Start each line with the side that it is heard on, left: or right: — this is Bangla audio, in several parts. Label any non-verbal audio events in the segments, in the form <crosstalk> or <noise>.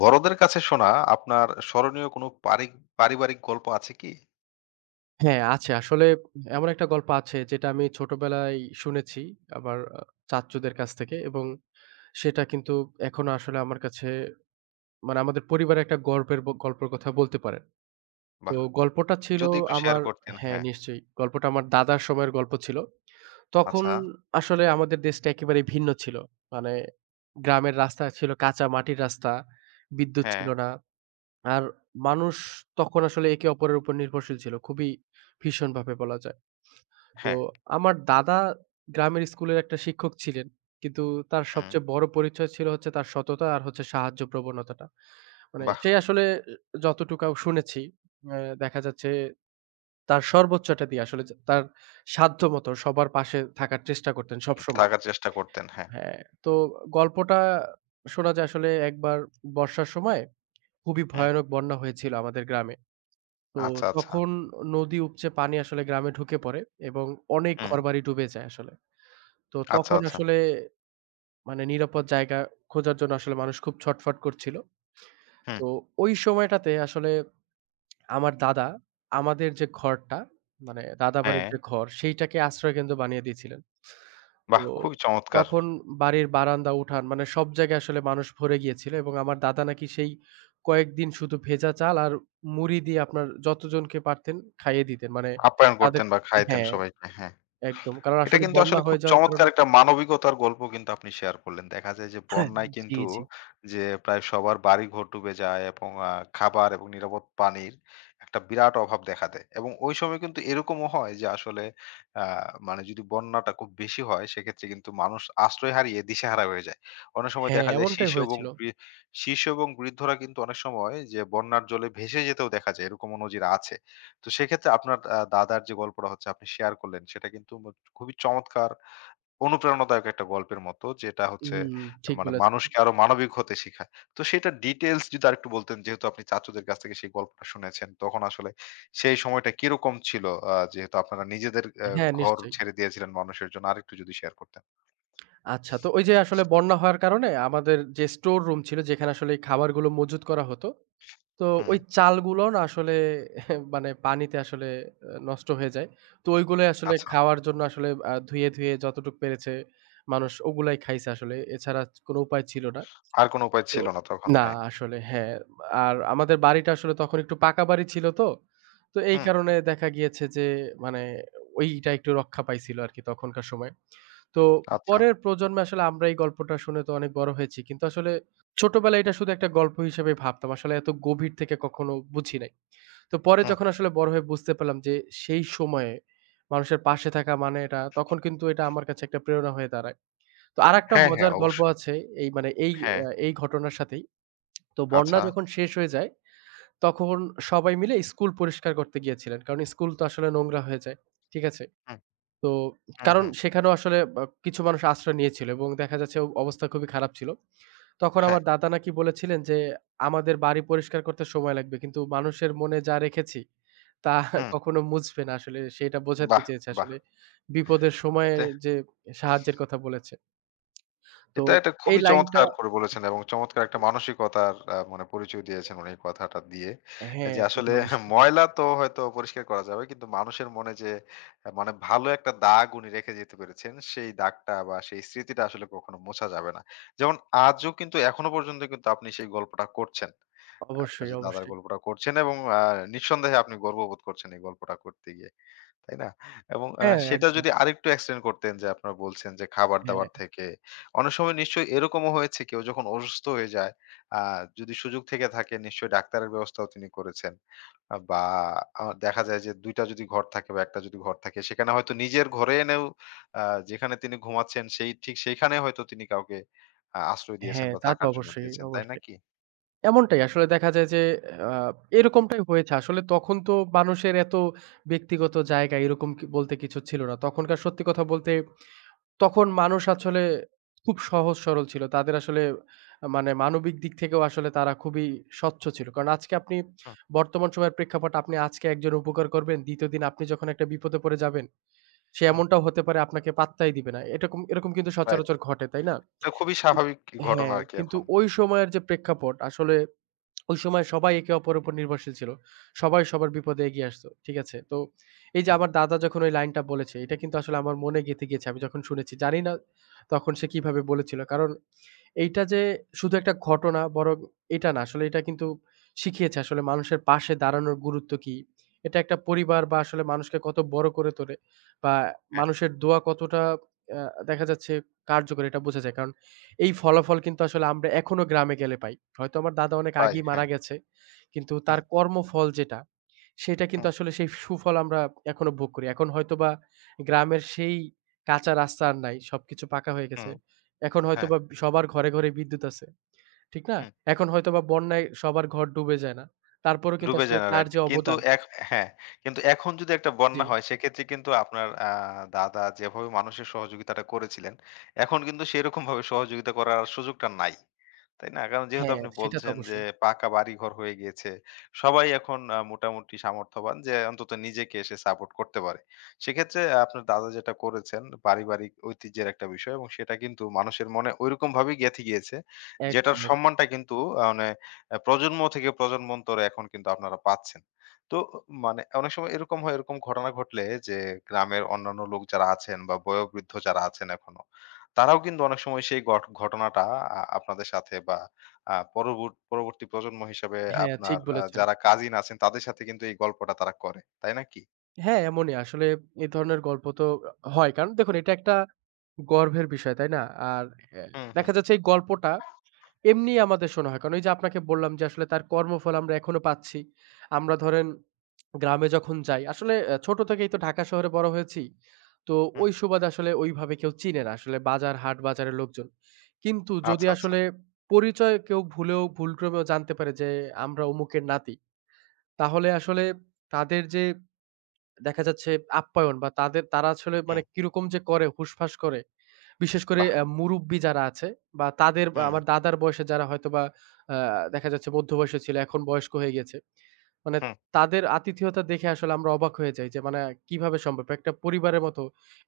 left: বড়দের কাছে শোনা আপনার স্মরণীয় কোনো পারিবারিক গল্প আছে কি?
right: হ্যাঁ, আছে। আসলে এমন একটা গল্প আছে যেটা আমি ছোটবেলায় শুনেছি আমার চাচ্চুদের কাছ থেকে এবং সেটা কিন্তু এখনো আসলে আমার কাছে মানে আমাদের পরিবারের একটা গর্বের গল্পের কথা বলতে পারেন। তো
left: বাহ!
right: গল্পটা ছিল
left: যদি একটু শেয়ার
right: আমার
left: করতেন।
right: হ্যাঁ,
left: হ্যাঁ।
right: নিশ্চয়ই। গল্পটা আমার দাদার সময়ের গল্প ছিল। তখন
left: আচ্ছা।
right: আসলে আমাদের দেশটা একেবারেই ভিন্ন ছিল। মানে গ্রামের রাস্তা ছিল কাঁচা মাটির রাস্তা, বিদ্যুৎ
left: হ্যাঁ,
right: ছিল না। আর মানুষ তখন আসলে একে অপরের উপর নির্ভরশীল ছিল। খুবই ভীষণভাবে বলা যায়। তো
left: হ্যাঁ।
right: আমার দাদা গ্রামের স্কুলের একটা শিক্ষক ছিলেন। কিন্তু তার
left: হুম।
right: সবচেয়ে বড় পরিচয় ছিল হচ্ছে তার সততা আর হচ্ছে সাহায্য প্রবণতাটা। মানে
left: বাহ!
right: সে আসলে যতটুকু শুনেছি আ দেখা যাচ্ছে তার সর্বোচ্চটা দিয়ে আসলে যে তার সাধ্যমতো সবার পাশে থাকার চেষ্টা করতেন সবসময়।
left: থাকার চেষ্টা করতেন। হ্যাঁ।
right: হ্যাঁ, তো গল্পটা শোনা যায় আসলে একবার বর্ষার সময় খুবই
left: হুম।
right: ভয়ানক বন্যা হয়েছিল আমাদের গ্রামে। তো
left: আচ্ছা, আচ্ছা।
right: তখন নদী উপচে পানি আসলে গ্রামে ঢুকে পড়ে এবং অনেক
left: হুম।
right: ঘরবাড়ি ডুবে যায় আসলে। তো
left: আচ্ছা,
right: তখন
left: আচ্ছা।
right: আসলে মানে নিরাপদ জায়গা খোঁজার জন্য আসলে মানুষ খুব ছটফট করছিল।
left: হুম।
right: তো ওই সময়টাতে আসলে আমার দাদা আমাদের যে ঘরটা মানে
left: হ্যাঁ।
right: দাদাবাড়ির যে ঘর সেইটাকে আশ্রয়কেন্দ্র বানিয়ে দিয়েছিলেন। তো
left: বাহ! খুবই চমৎকার।
right: তখন বাড়ির বারান্দা, উঠান মানে সব জায়গায় আসলে মানুষ ভরে গিয়েছিল এবং আমার দাদা নাকি সেই কয়েকদিন শুধু ভেজা চাল আর মুড়ি দিয়ে আপনার যতজনকে পারতেন খাইয়ে দিতেন। মানে
left: আপ্যায়ন
right: তাদের
left: করতেন বা খাইতেন
right: হ্যাঁ,
left: সবাইকে। হ্যাঁ।
right: একদম। কারণ
left: এটা
right: আসলে
left: কিন্তু
right: বন্যা
left: আসলে খুব
right: হয়ে যাওয়ার
left: চমৎকার
right: কারণে
left: একটা মানবিকতার গল্প কিন্তু আপনি শেয়ার করলেন। দেখা যায় যে
right: হ্যাঁ।
left: বন্যায়
right: জি,
left: কিন্তু
right: জি।
left: যে প্রায় সবার বাড়িঘর ডুবে যায় এবং খাবার এবং নিরাপদ পানির একটা বিরাট অভাব দেখা দেয়। এবং ওই সময় কিন্তু এরকমও হয় যে আসলে আ মানে যদি বন্যাটা খুব বেশি হয় সেক্ষেত্রে কিন্তু মানুষ আশ্রয় হারিয়ে দিশেহারা হয়ে যায়। অনেক সময়
right: হ্যাঁ,
left: দেখা যায়
right: এমনটাই হয়েছিল।
left: শিশু এবং বৃদ্ধরা কিন্তু অনেক সময় যে বন্যার জলে ভেসে যেতেও দেখা যায়। এরকমও নজির আছে। তো সেক্ষেত্রে আপনার দাদার যে গল্পটা হচ্ছে আপনি শেয়ার করলেন সেটা কিন্তু খুবই চমৎকার অনুপ্রেরণাদায়ক একটা গল্পের মতো যেটা হচ্ছে
right: হুম, ঠিক
left: মানে
right: বলেছেন।
left: মানুষকে আরো মানবিক হতে শিখায়। তো সেটার ডিটেইলস যদি আরেকটু বলতেন যেহেতু আপনি চাচুদের কাছ থেকে সেই গল্পটা শুনেছেন তখন আসলে সেই সময়টা কিরকম ছিল? যেহেতু আপনারা নিজেদের
right: হ্যাঁ,
left: ঘর
right: নিশ্চয়ই।
left: ছেড়ে দিয়েছিলেন মানুষের জন্য আরেকটু যদি শেয়ার করতেন।
right: আচ্ছা তো ওই যে আসলে বন্যা হওয়ার কারণে আমাদের যে স্টোর রুম ছিল যেখানে আসলে এই খাবারগুলো মজুত করা হতো, তো
left: হুম,
right: ওই চালগুলো না আসলে <laughs> মানে পানিতে আসলে নষ্ট হয়ে যায়। তো ওইগুলাই আসলে
left: আচ্ছা।
right: খাওয়ার জন্য আসলে ধুয়ে, ধুয়ে যতটুক পেরেছে মানুষ ওগুলাই খাইছে আসলে। এছাড়া কোনো উপায় ছিল না।
left: আর কোন উপায়
right: তো
left: ছিল না তখন,
right: না
left: হ্যাঁ।
right: আসলে হ্যাঁ, আর আমাদের বাড়িটা আসলে তখন একটু পাকা বাড়ি ছিল তো। তো এই
left: হুম,
right: কারণে দেখা গিয়েছে যে মানে ওইটা একটু রক্ষা পাইছিল আরকি তখনকার সময়। তো
left: আচ্ছা।
right: পরের প্রজন্মে আসলে আমরা এই গল্পটা শুনে তো অনেক বড় হয়েছি। কিন্তু আসলে ছোটবেলায় এটা শুধু একটা গল্প হিসেবে ভাবতাম। আসলে এত গভীর থেকে কখনো বুঝি নাই। তো পরে
left: হুম।
right: যখন আসলে বড় হয়ে বুঝতে পারলাম যে সেই সময়ে মানুষের পাশে থাকা মানে এটা তখন কিন্তু এটা আমার কাছে একটা প্রেরণা হয়ে দাঁড়ায়। তো আরেকটা
left: হ্যাঁ, হ্যাঁ
right: মজার গল্প
left: অবশ্যই।
right: আছে এই মানে এই
left: হ্যাঁ,
right: এই ঘটনার সাথেই। তো বন্যা
left: আচ্ছা।
right: যখন শেষ হয়ে যায়, তখন সবাই মিলে স্কুল পরিষ্কার করতে গিয়েছিলেন। কারণ স্কুল তো আসলে নোংরা হয়ে যায়। ঠিক আছে?
left: হুম,
right: তো
left: হুম,
right: কারণ
left: হুম।
right: সেখানেও আসলে বা কিছু মানুষ আশ্রয় নিয়েছিল এবং দেখা যাচ্ছে অবস্থা খুবই খারাপ ছিল। তখন
left: হ্যাঁ,
right: আমার দাদা নাকি বলেছিলেন যে, "আমাদের বাড়ি পরিষ্কার করতে সময় লাগবে। কিন্তু মানুষের মনে যা রেখেছি, তা
left: হুম।
right: কখনো মুছবে না।" আসলে সেটা বোঝাতে
left: বাহ!
right: চেয়েছে
left: বাহ!
right: আসলে বিপদের সময়ে
left: তে
right: যে সাহায্যের কথা বলেছে। তো
left: এটা একটা
right: এই
left: খুবই
right: লাইনটা
left: চমৎকার করে বলেছেন এবং চমৎকার একটা মানসিকতার মানে পরিচয় দিয়েছেন উনি এই কথাটা দিয়ে।
right: হ্যাঁ,
left: যে
right: তা
left: আসলে
right: তো
left: <laughs>
right: অবশ্যই।
left: ময়লা তো হয়তো পরিষ্কার করা যাবে কিন্তু মানুষের মনে যে মানে ভালো একটা দাগ উনি রেখে যেতে পেরেছেন সেই দাগটা বা সেই স্মৃতিটা আসলে কখনো মোছা যাবে না। যেমন আজও কিন্তু এখনো পর্যন্ত কিন্তু আপনি সেই গল্পটা করছেন। আপনার
right: অবশ্যই,
left: যে দাদার
right: অবশ্যই।
left: গল্পটা করছেন এবং নিঃসন্দেহে আপনি গর্ববোধ করছেন এই গল্পটা করতে গিয়ে। তাই না? এবং
right: হ্যাঁ,
left: সেটা
right: একদম।
left: যদি আরেকটু এক্সটেন্ড করতেন যে আপনারা বলছেন যে খাবার-দাবার
right: হ্যাঁ।
left: থেকে। অনেক সময় নিশ্চয়ই এরকমও হয়েছে কেউ যখন অসুস্থ হয়ে যায়, আ যদি সুযোগ থেকে থাকে নিশ্চয়ই ডাক্তারের ব্যবস্থাও তিনি করেছেন। আ বা আ দেখা যায় যে ২ টা যদি ঘর থাকে বা ১ টা যদি ঘর থাকে সেখানে হয়তো নিজের ঘরে এনেও আ যেখানে তিনি ঘুমাচ্ছেন সেই ঠিক সেইখানে হয়তো তিনি কাউকে আশ্রয় দিয়েছেন
right: হ্যাঁ,
left: বা
right: তা তো
left: থাকার জন্য
right: অবশ্যই,
left: দিয়েছেন। তাই
right: অবশ্যই।
left: নাকি?
right: এমনটাই আসলে দেখা যায় যে আ এরকমটাই হয়েছে। আসলে তখন তো মানুষের এত ব্যক্তিগত জায়গা এরকম কি বলতে কিছু ছিল না। তখনকার সত্যি কথা বলতে তখন মানুষ আসলে খুব সহজ সরল ছিল। তাদের আসলে মানে মানবিক দিক থেকেও আসলে তারা খুবই স্বচ্ছ ছিল। কারণ আজকে আপনি
left: হুম,
right: বর্তমান সময়ের প্রেক্ষাপট আপনি আজকে একজনের উপকার করবেন, ২য় দিন আপনি যখন একটা বিপদে পড়ে যাবেন, সে
left: হুম।
right: এমনটাও হতে পারে আপনাকে পাত্তাই দিবে না। এরকম এরকম কিন্তু
left: রাইট।
right: সচরাচর ঘটে, তাই না?
left: এটা খুবই স্বাভাবিক ঘটনা
right: হ্যাঁ,
left: আরকি
right: কিন্তু
left: এখন।
right: ওই
left: হুম,
right: সময়ের যে প্রেক্ষাপট আসলে ওই সময় সবাই একে অপরের উপর নির্ভরশীল ছিল। সবাই সবার বিপদে এগিয়ে আসতো। ঠিক আছে? তো এই যে
left: হুম।
right: আমার দাদা যখন ওই লাইনটা বলেছে এটা কিন্তু আসলে আমার মনে গেঁথে গিয়েছে। আমি যখন শুনেছি জানি না তখন সে কিভাবে বলেছিল। কারণ এইটা যে শুধু একটা ঘটনা বরং এটা না আসলে এটা কিন্তু শিখিয়েছে আসলে মানুষের পাশে দাঁড়ানোর গুরুত্ব কি। এটা একটা পরিবার বা আসলে মানুষকে কত বড় করে তোলে বা
left: হ্যাঁ,
right: মানুষের দোয়া কতটা আ দেখা যাচ্ছে কার্যকরী এটা বোঝা যায়। কারণ এই ফলাফল কিন্তু আসলে আমরা এখনো গ্রামে গেলে পাই। হয়তো আমার দাদা অনেক
left: প্রায়
right: আগেই
left: হ্যাঁ।
right: মারা গেছে। কিন্তু
left: হুম,
right: তার কর্মফল যেটা, সেটা কিন্তু
left: হুম,
right: আসলে সেই সুফল আমরা এখনো ভোগ করি। এখন হয়তোবা গ্রামের সেই কাঁচা রাস্তা আর নাই। সবকিছু পাকা হয়ে গেছে।
left: হুম।
right: এখন
left: হ্যাঁ,
right: হয়তোবা সবার ঘরে, ঘরে বিদ্যুৎ আছে। ঠিক না?
left: হুম,
right: এখন হয়তোবা বন্যায় সবার ঘর ডুবে যায় না। তারপরেও কিন্তু
left: ডুবে
right: আসলে
left: যান
right: তার
left: রাইট।
right: যে
left: কিন্তু
right: অবদান
left: এখ হ্যাঁ, কিন্তু এখন যদি একটা
right: জি।
left: বন্যা হয় সেক্ষেত্রে কিন্তু আপনার দাদা যেভাবে মানুষের সহযোগিতাটা করেছিলেন, এখন কিন্তু সেরকমভাবে সহযোগিতা করার আর সুযোগটা নাই। তাই না? কারণ যেহেতু
right: হ্যাঁ,
left: আপনি
right: সেটা তো
left: বলছেন যে
right: অবশ্যই।
left: পাকা বাড়িঘর হয়ে গিয়েছে। সবাই এখন মোটামুটি সামর্থ্যবান যে অন্তত নিজেকে সে সাপোর্ট করতে পারে। সেক্ষেত্রে আপনার দাদা যেটা করেছেন পারিবারিক ঐতিহ্যের একটা বিষয় এবং সেটা কিন্তু মানুষের মনে ঐরকমভাবেই গেঁথে গিয়েছে। যেটার
right: একদম, একদম।
left: সম্মানটা কিন্তু আ মানে আ প্রজন্ম থেকে প্রজন্মান্তরে এখন কিন্তু আপনারা পাচ্ছেন। তো মানে অনেক সময় এরকম হয়, এরকম ঘটনা ঘটলে যে গ্রামের অন্যান্য লোক যারা আছেন বা বয়োবৃদ্ধ যারা আছেন এখনো তারাও কিন্তু অনেক সময় সেই ঘটনাটা আপনাদের সাথে বা আ পরবর্ত পরবর্তী প্রজন্ম হিসেবে
right: হ্যাঁ,
left: আপনার
right: ঠিক বলেছেন।
left: যারা কাজিন আছেন তাদের সাথে কিন্তু এই গল্পটা তারা করে। তাই নাকি?
right: হ্যাঁ, এমনই আসলে এই ধরনের গল্প তো হয়। কারণ দেখুন এটা একটা গর্বের বিষয়, তাই না? আর অ্যা
left: হুম, হুম,
right: দেখা যাচ্ছে এই গল্পটা এমনি আমাদের শোনা হয়। কারণ ওই যে আপনাকে বললাম যে আসলে তার কর্মফল আমরা এখনো পাচ্ছি। আমরা ধরেন গ্রামে যখন যাই, আসলে ছোট থেকেই তো ঢাকা শহরে বড় হয়েছি। তো
left: হুম।
right: ওই সুবাদে আসলে ওইভাবে কেউ চিনে না। আসলে বাজার, হাট, বাজারের লোকজন। কিন্তু যদি
left: আচ্ছা, আচ্ছা।
right: আসলে পরিচয় কেউ ভুলেও ভুলক্রমেও জানতে পারে যে আমরা অমুকের নাতি, তাহলে আসলে তাদের যে দেখা যাচ্ছে আপ্যায়ন বা তাদের তারা আসলে মানে
left: হুম,
right: কিরকম যে করে হুসফাস করে বিশেষ করে
left: বাহ!
right: মুরুব্বি যারা আছে বা তাদের বা
left: হুম,
right: আমার দাদার বয়সে যারা হয়তোবা আ দেখা যাচ্ছে মধ্য বয়সে ছিল, এখন বয়স্ক হয়ে গেছে। মানে
left: হুম,
right: তাদের আতিথেয়তা দেখে আসলে আমরা অবাক হয়ে যাই যে মানে কিভাবে সম্ভব? একটা পরিবারের মতো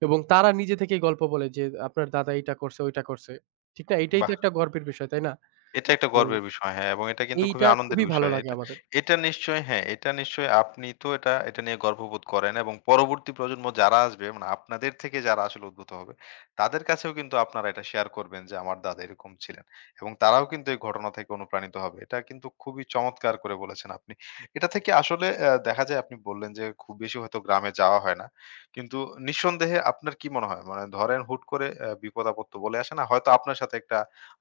right: এবং তারা নিজে থেকেই গল্প বলে যে, "আপনার দাদা এইটা করছে, ওইটা করছে।" ঠিক না? এইটাই তো
left: বাহ!
right: একটা গর্বের বিষয়, তাই না?
left: এটা একটা
right: তো
left: গর্বের বিষয়। হ্যাঁ, এবং এটা কিন্তু খুবই
right: এইটা
left: আনন্দের
right: খুবই ভালো
left: বিষয়।
right: লাগে
left: এটা
right: আমাদের।
left: এটা নিশ্চয়ই হ্যাঁ, এটা নিশ্চয়ই আপনি তো এটা এটা নিয়ে গর্ববোধ করেন এবং পরবর্তী প্রজন্ম যারা আসবে মানে আপনাদের থেকে যারা আসলে উদ্ভূত হবে, তাদের কাছেও কিন্তু আপনারা এটা শেয়ার করবেন যে আমার দাদা এরকম ছিলেন। এবং তারাও কিন্তু এই ঘটনা থেকে অনুপ্রাণিত হবে। এটা কিন্তু খুবই চমৎকার করে বলেছেন আপনি। এটা থেকে আসলে দেখা যায় আপনি বললেন যে খুব বেশি হয়তো গ্রামে যাওয়া হয় না। কিন্তু নিঃসন্দেহে আপনার কি মনে হয়? মানে ধরেন হুট করে বিপদ-আপদ তো বলে আসে না। হয়তো আপনার সাথে একটা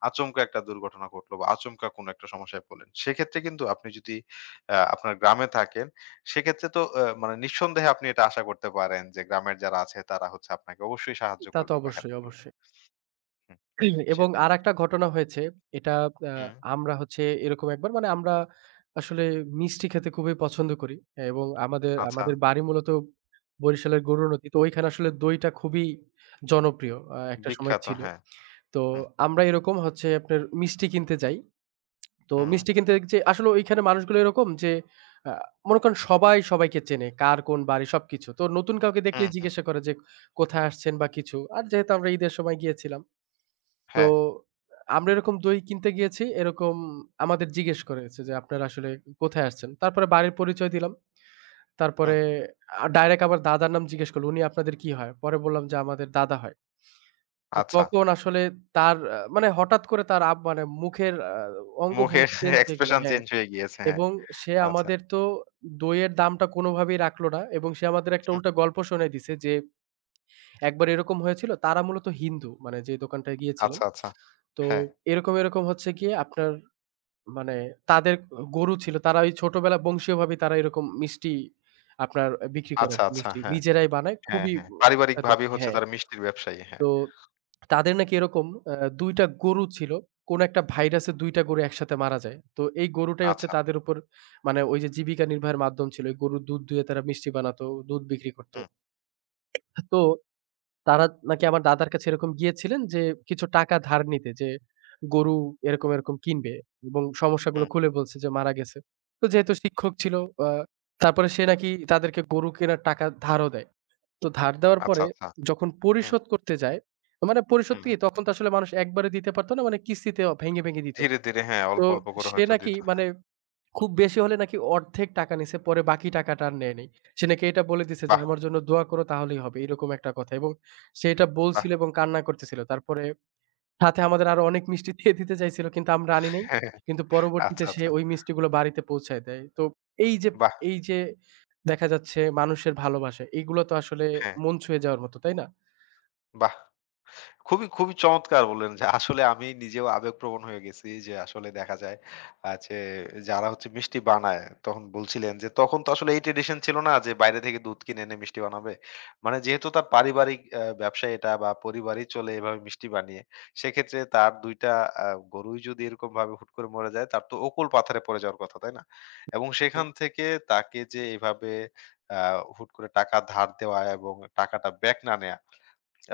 left: আচমকা একটা দুর্ঘটনা ঘটলো বা আচমকা কোনো একটা সমস্যায় পড়লেন। সেক্ষেত্রে কিন্তু আপনি যদি আপনার গ্রামে থাকেন, সেক্ষেত্রে তো মানে নিঃসন্দেহে আপনি এটা আশা করতে পারেন যে গ্রামের যারা আছে তারা হচ্ছে আপনাকে অবশ্যই সাহায্য
right: তা তো
left: করবে বা হেল্প
right: অবশ্যই,
left: করবে।
right: অবশ্যই।
left: হুম,
right: এবং
left: সেটাই।
right: আরেকটা ঘটনা হয়েছে। এটা আ
left: হুম,
right: আমরা হচ্ছে এরকম একবার মানে আমরা আসলে মিষ্টি খেতে খুবই পছন্দ করি এবং আমাদের
left: আচ্ছা।
right: আমাদের বাড়ি মূলত বরিশালের গরুর নদী। তো ওইখানে আসলে দইটা খুবই জনপ্রিয় একটা সময়
left: বিখ্যাত
right: ছিল।
left: হ্যাঁ।
right: তো
left: হুম,
right: আমরা এরকম হচ্ছে আপনার মিষ্টি কিনতে যাই। তো
left: হুম,
right: মিষ্টি কিনতে যে আসলে ওইখানে মানুষগুলো এরকম যে আ মনে করেন সবাই সবাইকে চেনে। কার কোন বাড়ি সবকিছু। তো নতুন কাউকে
left: হুম,
right: দেখলেই
left: হুম।
right: জিজ্ঞাসা করে যে কোথায় আসছেন বা কিছু। আর যেহেতু আমরা ঈদের সময় গিয়েছিলাম। তো
left: হ্যাঁ,
right: আমরা এরকম দই কিনতে গিয়েছি। এরকম আমাদের জিজ্ঞেস করেছে যে, "আপনারা আসলে কোথায় আসছেন?" তারপরে বাড়ির পরিচয় দিলাম। তারপরে
left: হুম,
right: ডাইরেক্ট আবার দাদার নাম জিজ্ঞেস করল, "উনি আপনাদের কি হয়?" পরে বললাম যে, "আমাদের দাদা হয়।" তো
left: আচ্ছা।
right: তখন আসলে তার মানে হঠাৎ করে তার মানে মুখের
left: মুখের
right: অঙ্গভঙ্গি চেঞ্জ হয়ে গেল
left: এক্সপ্রেশন
right: হ্যাঁ।
left: চেঞ্জ হয়ে গিয়েছে। হ্যাঁ,
right: এবং সে
left: আচ্ছা।
right: আমাদের তো দইয়ের দামটা কোনোভাবেই রাখলো না এবং সে আমাদের একটা
left: হুম,
right: উল্টা গল্প শোনায় দিছে যে, একবার এরকম হয়েছিল তারা মূলত হিন্দু, মানে যে দোকানটায় গিয়েছিলাম।
left: আচ্ছা, আচ্ছা।
right: তো
left: হ্যাঁ,
right: এরকম হচ্ছে গিয়ে আপনার মানে তাদের গরু ছিল। তারা ওই ছোটবেলা বংশীয়ভাবেই তারা এরকম মিষ্টি আপনার বিক্রি করে
left: আচ্ছা,
right: আরকি
left: আচ্ছা।
right: মিষ্টি।
left: হ্যাঁ,
right: নিজেরাই বানায়।
left: হ্যাঁ,
right: খুবই
left: হ্যাঁ।
right: সুস্বাদু
left: পারিবারিকভাবেই
right: আরকি
left: হচ্ছে
right: হ্যাঁ।
left: তারা মিষ্টির ব্যবসায়ী। হ্যাঁ,
right: তো তাদের নাকি এরকম আ ২ টা গরু ছিল। কোন একটা ভাইরাসে ২ টা গরু একসাথে মারা যায়। তো এই গরুটাই হচ্ছে
left: আচ্ছা।
right: তাদের উপর মানে ওই যে জীবিকা নির্বাহের মাধ্যম ছিল। এই গরুর দুধ দুইয়ে তারা মিষ্টি বানাতো, দুধ বিক্রি করত।
left: হুম,
right: তো তারা নাকি আমার দাদার কাছে এরকম গিয়েছিলেন যে কিছু টাকা ধার নিতে যে গরু এরকম কিনবে এবং সমস্যাগুলো
left: হুম।
right: খুলে বলছে যে মারা গেছে। তো যেহেতু শিক্ষক ছিল আ তারপরে সে নাকি তাদেরকে গরু কেনার টাকা ধারও দেয়। তো ধার দেওয়ার
left: আচ্ছা,
right: পরে
left: আচ্ছা।
right: যখন
left: হুম,
right: পরিশোধ করতে যায়, মানে পরিশোধ
left: হুম।
right: কি তখন তো আসলে মানুষ একবারে দিতে পারত না মানে কিস্তিতে ভেঙে, ভেঙে দিত।
left: ধীরে, ধীরে হ্যাঁ,
right: তো
left: অল্প, অল্প করে
right: সে
left: হয়তো
right: নাকি
left: দিত।
right: মানে
left: হ্যাঁ।
right: খুব বেশি হলে নাকি অর্ধেক টাকা নিছে, পরে বাকি টাকাটা আর নেয় নাই। সে নাকি এটা বলে দিছে যে,
left: বাহ!
right: "আমার জন্য দোয়া করো তাহলেই হবে।" এরকম একটা কথা এবং সে এটা
left: বাহ!
right: বলছিল এবং কান্না করতেছিল। তারপরে সাথে আমাদের আরো অনেক মিষ্টি দিয়ে দিতে চাইছিল কিন্তু আমরা আনি নাই।
left: <laughs>
right: কিন্তু পরবর্তীতে
left: আচ্ছা,
right: সে
left: আচ্ছা।
right: ওই মিষ্টিগুলো বাড়িতে পৌঁছায় দেয়। তো এই যে
left: বাহ!
right: এই যে দেখা যাচ্ছে মানুষের ভালোবাসা, এগুলো তো আসলে
left: হ্যাঁ,
right: মন ছুঁয়ে যাওয়ার মতো, তাই না?
left: বাহ! খুবই, খুবই চমৎকার বললেন যে আসলে আমি নিজেও আবেগপ্রবণ হয়ে গেছি যে আসলে দেখা যায় যে যারা হচ্ছে মিষ্টি বানায় তখন বলছিলেন যে তখন তো আসলে এই ট্র্যাডিশন ছিল না যে বাইরে থেকে দুধ কিনে এনে মিষ্টি বানাবে। মানে যেহেতু তার পারিবারিক ব্যবসা এটা বা পরিবারই চলে এভাবে মিষ্টি বানিয়ে, সেক্ষেত্রে তার ২ টা আ গরুই যদি এরকমভাবে হুট করে মরে যায় তার তো অকুল পাথারে পড়ে যাওয়ার কথা, তাই না? এবং
right: বলতেন।
left: সেখান থেকে তাকে যে এভাবে আ হুট করে টাকা ধার দেওয়া এবং টাকাটা ব্যাক না নেয়া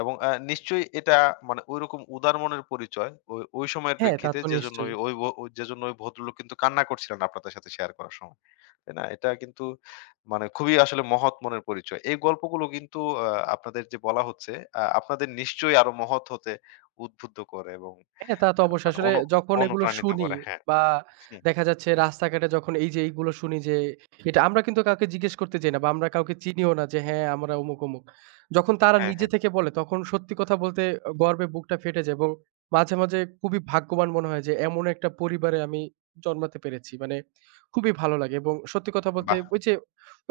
left: এবং নিশ্চয়ই এটা মানে ঐরকম উদার মনের পরিচয়। ওই, ওই সময়ের
right: হ্যাঁ, তা
left: প্রেক্ষিতে
right: তো নিশ্চয়ই।
left: যেজন্য ওই ভদ্রলোক কিন্তু কান্না করছিলেন আপনাদের সাথে শেয়ার করার সময়। তাই না? এটা কিন্তু মানে খুবই আসলে মহৎ মনের পরিচয়। এই গল্পগুলো কিন্তু আ আপনাদের যে বলা হচ্ছে, আপনাদের নিশ্চয়ই আরো মহৎ হতে উদ্বুদ্ধ করে এবং
right: হ্যাঁ, তা তো
left: আ
right: অবশ্যই।
left: মানে
right: আসলে
left: অনু
right: যখন এগুলো
left: অনুপ্রাণিত
right: শুনি
left: করে। হ্যাঁ,
right: বা
left: হুম,
right: দেখা যাচ্ছে রাস্তাঘাটে যখন এই যে এইগুলো শুনি যে এটা আমরা কিন্তু কাউকে জিজ্ঞেস করতে যাই না বা আমরা কাউকে চিনিও না যে হ্যাঁ, আমরা অমুক, অমুক। যখন তারা
left: হ্যাঁ,
right: নিজে
left: হ্যাঁ,
right: থেকে বলে তখন সত্যি কথা বলতে গর্বে বুকটা ফেটে যায় এবং মাঝে, মাঝে খুবই ভাগ্যবান মনে হয় যে এমন একটা পরিবারে আমি জন্মাতে পেরেছি। মানে খুবই ভালো লাগে এবং সত্যি কথা বলতে
left: বাহ!
right: ওই যে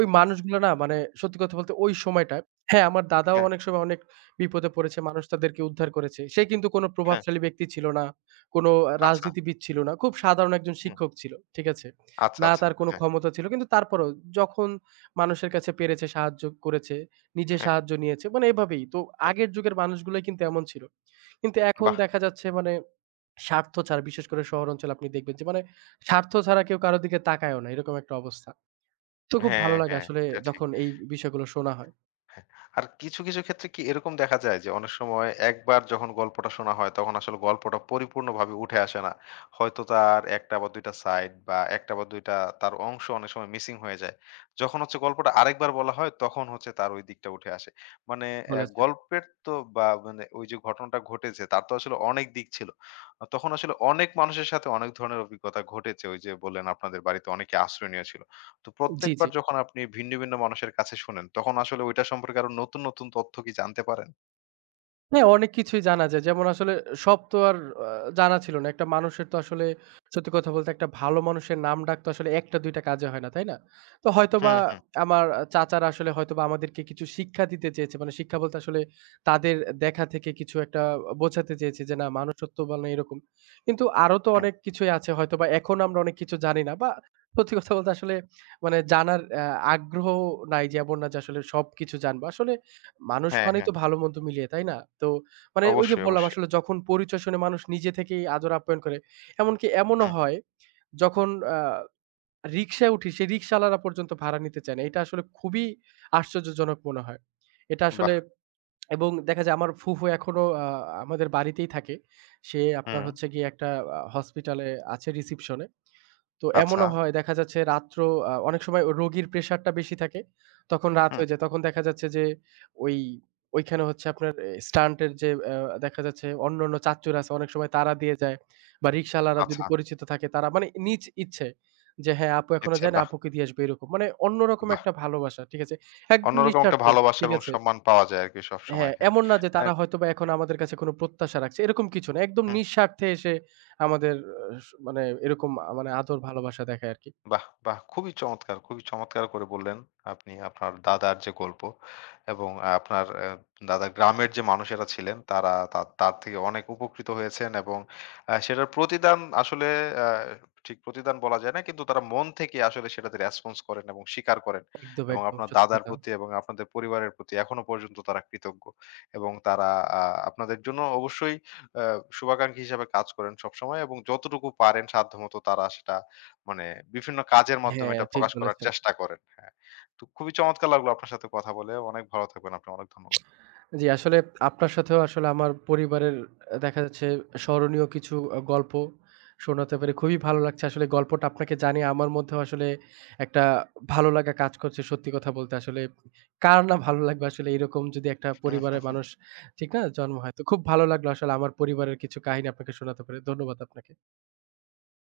right: ওই মানুষগুলো না মানে সত্যি কথা বলতে ওই সময়টায় হ্যাঁ, আমার দাদাও
left: হ্যাঁ,
right: অনেক সময় অনেক বিপদে পড়েছে, মানুষ তাদেরকে উদ্ধার করেছে। সে কিন্তু কোনো
left: হ্যাঁ,
right: প্রভাবশালী ব্যক্তি ছিল না, কোনো
left: আচ্ছা,
right: রাজনীতিবিদ ছিল না। খুব সাধারণ একজন
left: হুম,
right: শিক্ষক ছিল। ঠিক আছে?
left: আচ্ছা,
right: না
left: আচ্ছা,
right: তার কোনো
left: হ্যাঁ,
right: ক্ষমতা ছিল। কিন্তু তারপরেও যখন মানুষের কাছে পেরেছে সাহায্য করেছে, নিজে
left: হ্যাঁ,
right: সাহায্য নিয়েছে। মানে এভাবেই। তো
left: হ্যাঁ,
right: আগের যুগের মানুষগুলোই কিন্তু এমন ছিল। কিন্তু এখন
left: বাহ!
right: দেখা যাচ্ছে মানে স্বার্থ ছাড়া বিশেষ করে শহর অঞ্চলে আপনি দেখবেন যে মানে স্বার্থ ছাড়া কেউ কারো দিকে তাকায়ও না। এরকম একটা অবস্থা। তো খুব
left: হ্যাঁ,
right: ভালো লাগে
left: হ্যাঁ,
right: আসলে
left: এটা ঠিক।
right: যখন এই বিষয়গুলো শোনা হয়।
left: হ্যাঁ, আর কিছু, কিছু ক্ষেত্রে কি এরকম দেখা যায় যে অনেক সময় একবার যখন গল্পটা শোনা হয় তখন আসলে গল্পটা পরিপূর্ণভাবে উঠে আসে না। হয়তো তার ১টা বা ২টা সাইড বা ১টা বা ২টা তার অংশ অনেক সময় মিসিং হয়ে যায়। যখন হচ্ছে গল্পটা আরেকবার বলা হয় তখন হচ্ছে তার ওই দিকটা উঠে আসে। মানে
right: বলেছেন।
left: গল্পের তো বা মানে ওই যে ঘটনাটা ঘটেছে তার তো আসলে অনেক দিক ছিল। তখন আসলে অনেক মানুষের সাথে অনেক ধরনের অভিজ্ঞতা ঘটেছে। ওই যে বললেন আপনাদের বাড়িতে অনেকে আশ্রয় নিয়েছিল। তো
right: জি,
left: প্রত্যেকবার
right: জি।
left: যখন আপনি ভিন্ন, ভিন্ন মানুষের কাছে শুনেন, তখন আসলে ঐটা সম্পর্কে আরো নতুন, নতুন তথ্য কি জানতে পারেন?
right: হ্যাঁ, অনেক কিছুই জানা যায়। যেমন আসলে সব তো আর আ জানা ছিল না। একটা মানুষের তো আসলে সত্যি কথা বলতে একটা ভালো মানুষের নাম ডাক তো আসলে ১ টা ২ টা কাজে হয় না, তাই না? তো হয়তোবা
left: হুম, হুম,
right: আমার চাচারা আসলে হয়তোবা আমাদেরকে কিছু শিক্ষা দিতে চেয়েছে। মানে শিক্ষা বলতে আসলে তাদের দেখা থেকে কিছু একটা বোঝাতে চেয়েছে যে না মানুষত্ব মানে এরকম। কিন্তু আরো তো
left: হুম।
right: অনেক কিছুই আছে হয়তোবা এখন আমরা অনেক কিছু জানি না বা সত্যি কথা বলতে আসলে মানে জানার আগ্রহ নাই যে এমন না যে আসলে সবকিছু জানবো। আসলে মানুষ
left: হ্যাঁ,
right: মানেই
left: হ্যাঁ।
right: তো ভালো-মন্দ মিলিয়ে, তাই না? তো মানে ওই যে
left: অবশ্যই,
right: বললাম
left: অবশ্যই।
right: আসলে যখন পরিচয় শুনে মানুষ নিজে থেকেই আদর আপ্যায়ন করে। এমনকি এমনও
left: হুম,
right: হয় যখন আ রিক্সায় উঠি সেই রিক্শাওয়ালারা পর্যন্ত ভাড়া নিতে চায় না। এটা আসলে খুবই আশ্চর্যজনক মনে হয়। এটা আসলে
left: বাহ!
right: এবং দেখা যায় আমার ফুফু এখনো আমাদের বাড়িতেই থাকে। সে আপনার
left: হুম,
right: হচ্ছে গিয়ে একটা হসপিটালে আছে রিসেপশন এ। তো
left: আচ্ছা।
right: এমনও হয় দেখা যাচ্ছে রাত্র অনেক সময় ও রোগীর প্রেশারটা বেশি থাকে। তখন রাত
left: হুম,
right: হয়ে যায়। তখন দেখা যাচ্ছে যে ওই ওইখানে হচ্ছে আপনার এ স্টান্ট এর যে দেখা যাচ্ছে অন্যান্য চাচ্চুরা আছে অনেক সময় তারা দিয়ে যায় বা রিক্শাওয়ালারা যদি
left: আচ্ছা।
right: পরিচিত থাকে তারা মানে নিজ ইচ্ছে যে হ্যাঁ, আপু এখনো
left: ইচ্ছে
right: যায় না
left: বাহ!
right: আপুকে দিয়ে আসবে এরকম। মানে অন্যরকম
left: বাহ!
right: একটা ভালোবাসা। ঠিক আছে? একদম
left: অন্যরকম একটা
right: নিঃস্বার্থ।
left: ভালোবাসা
right: ঠিক
left: এবং
right: আছে?
left: সম্মান পাওয়া যায় আরকি সবসময়।
right: হ্যাঁ,
left: হ্যাঁ।
right: এমন না যে
left: হ্যাঁ,
right: তারা হয়তোবা এখন আমাদের কাছে কোনো প্রত্যাশা রাখছে। এরকম কিছু না। একদম
left: হুম।
right: নিঃস্বার্থে এসে আমাদের মানে এরকম মানে আদর ভালোবাসা দেখায় আরকি।
left: বাহ! বাহ! খুবই চমৎকার, খুবই চমৎকার করে বললেন আপনি আপনার দাদার যে গল্প এবং আপনার দাদা গ্রামের যে মানুষেরা ছিলেন তার থেকে অনেক উপকৃত হয়েছেন এবং সেটার প্রতিদান আসলে অ্যা ঠিক প্রতিদান বলা যায় না কিন্তু তারা মন থেকে আসলে সেটাতে রেসপন্স করেন এবং স্বীকার করেন
right: একদম,
left: এবং
right: একদম
left: আপনার
right: সত্যি
left: দাদার
right: কথা।
left: প্রতি এবং আপনাদের পরিবারের প্রতি এখনো পর্যন্ত তারা কৃতজ্ঞ এবং তারা আ আপনাদের জন্য অবশ্যই অ্যা শুভাকাঙ্ক্ষী হিসেবে কাজ করেন সবসময় এবং যতটুকু পারেন সাধ্যমত তারা সেটা মানে বিভিন্ন কাজের মাধ্যমে
right: হ্যাঁ,
left: এটা
right: ঠিক
left: প্রকাশ করার
right: বলেছেন।
left: চেষ্টা করেন। হ্যাঁ। তো খুবই চমৎকার লাগলো আপনার সাথে কথা বলে। অনেক ভালো থাকবেন আপনি। অনেক
right: জি, আসলে আপনার সাথেও আসলে আমার পরিবারের দেখা যাচ্ছে স্মরণীয় কিছু গল্প শোনাতে পেরে খুবই ভালো লাগছে। আসলে গল্পটা আপনাকে জানিয়ে আমার মধ্যেও আসলে একটা ভালো লাগা কাজ করছে। সত্যি কথা বলতে আসলে কার না ভালো লাগবে আসলে এরকম যদি একটা পরিবারের
left: ধন্যবাদ।
right: মানুষ ঠিক না? জন্ম হয়। তো খুব ভালো লাগলো আসলে আমার পরিবারের কিছু কাহিনী আপনাকে শোনাতে পেরে। ধন্যবাদ আপনাকে।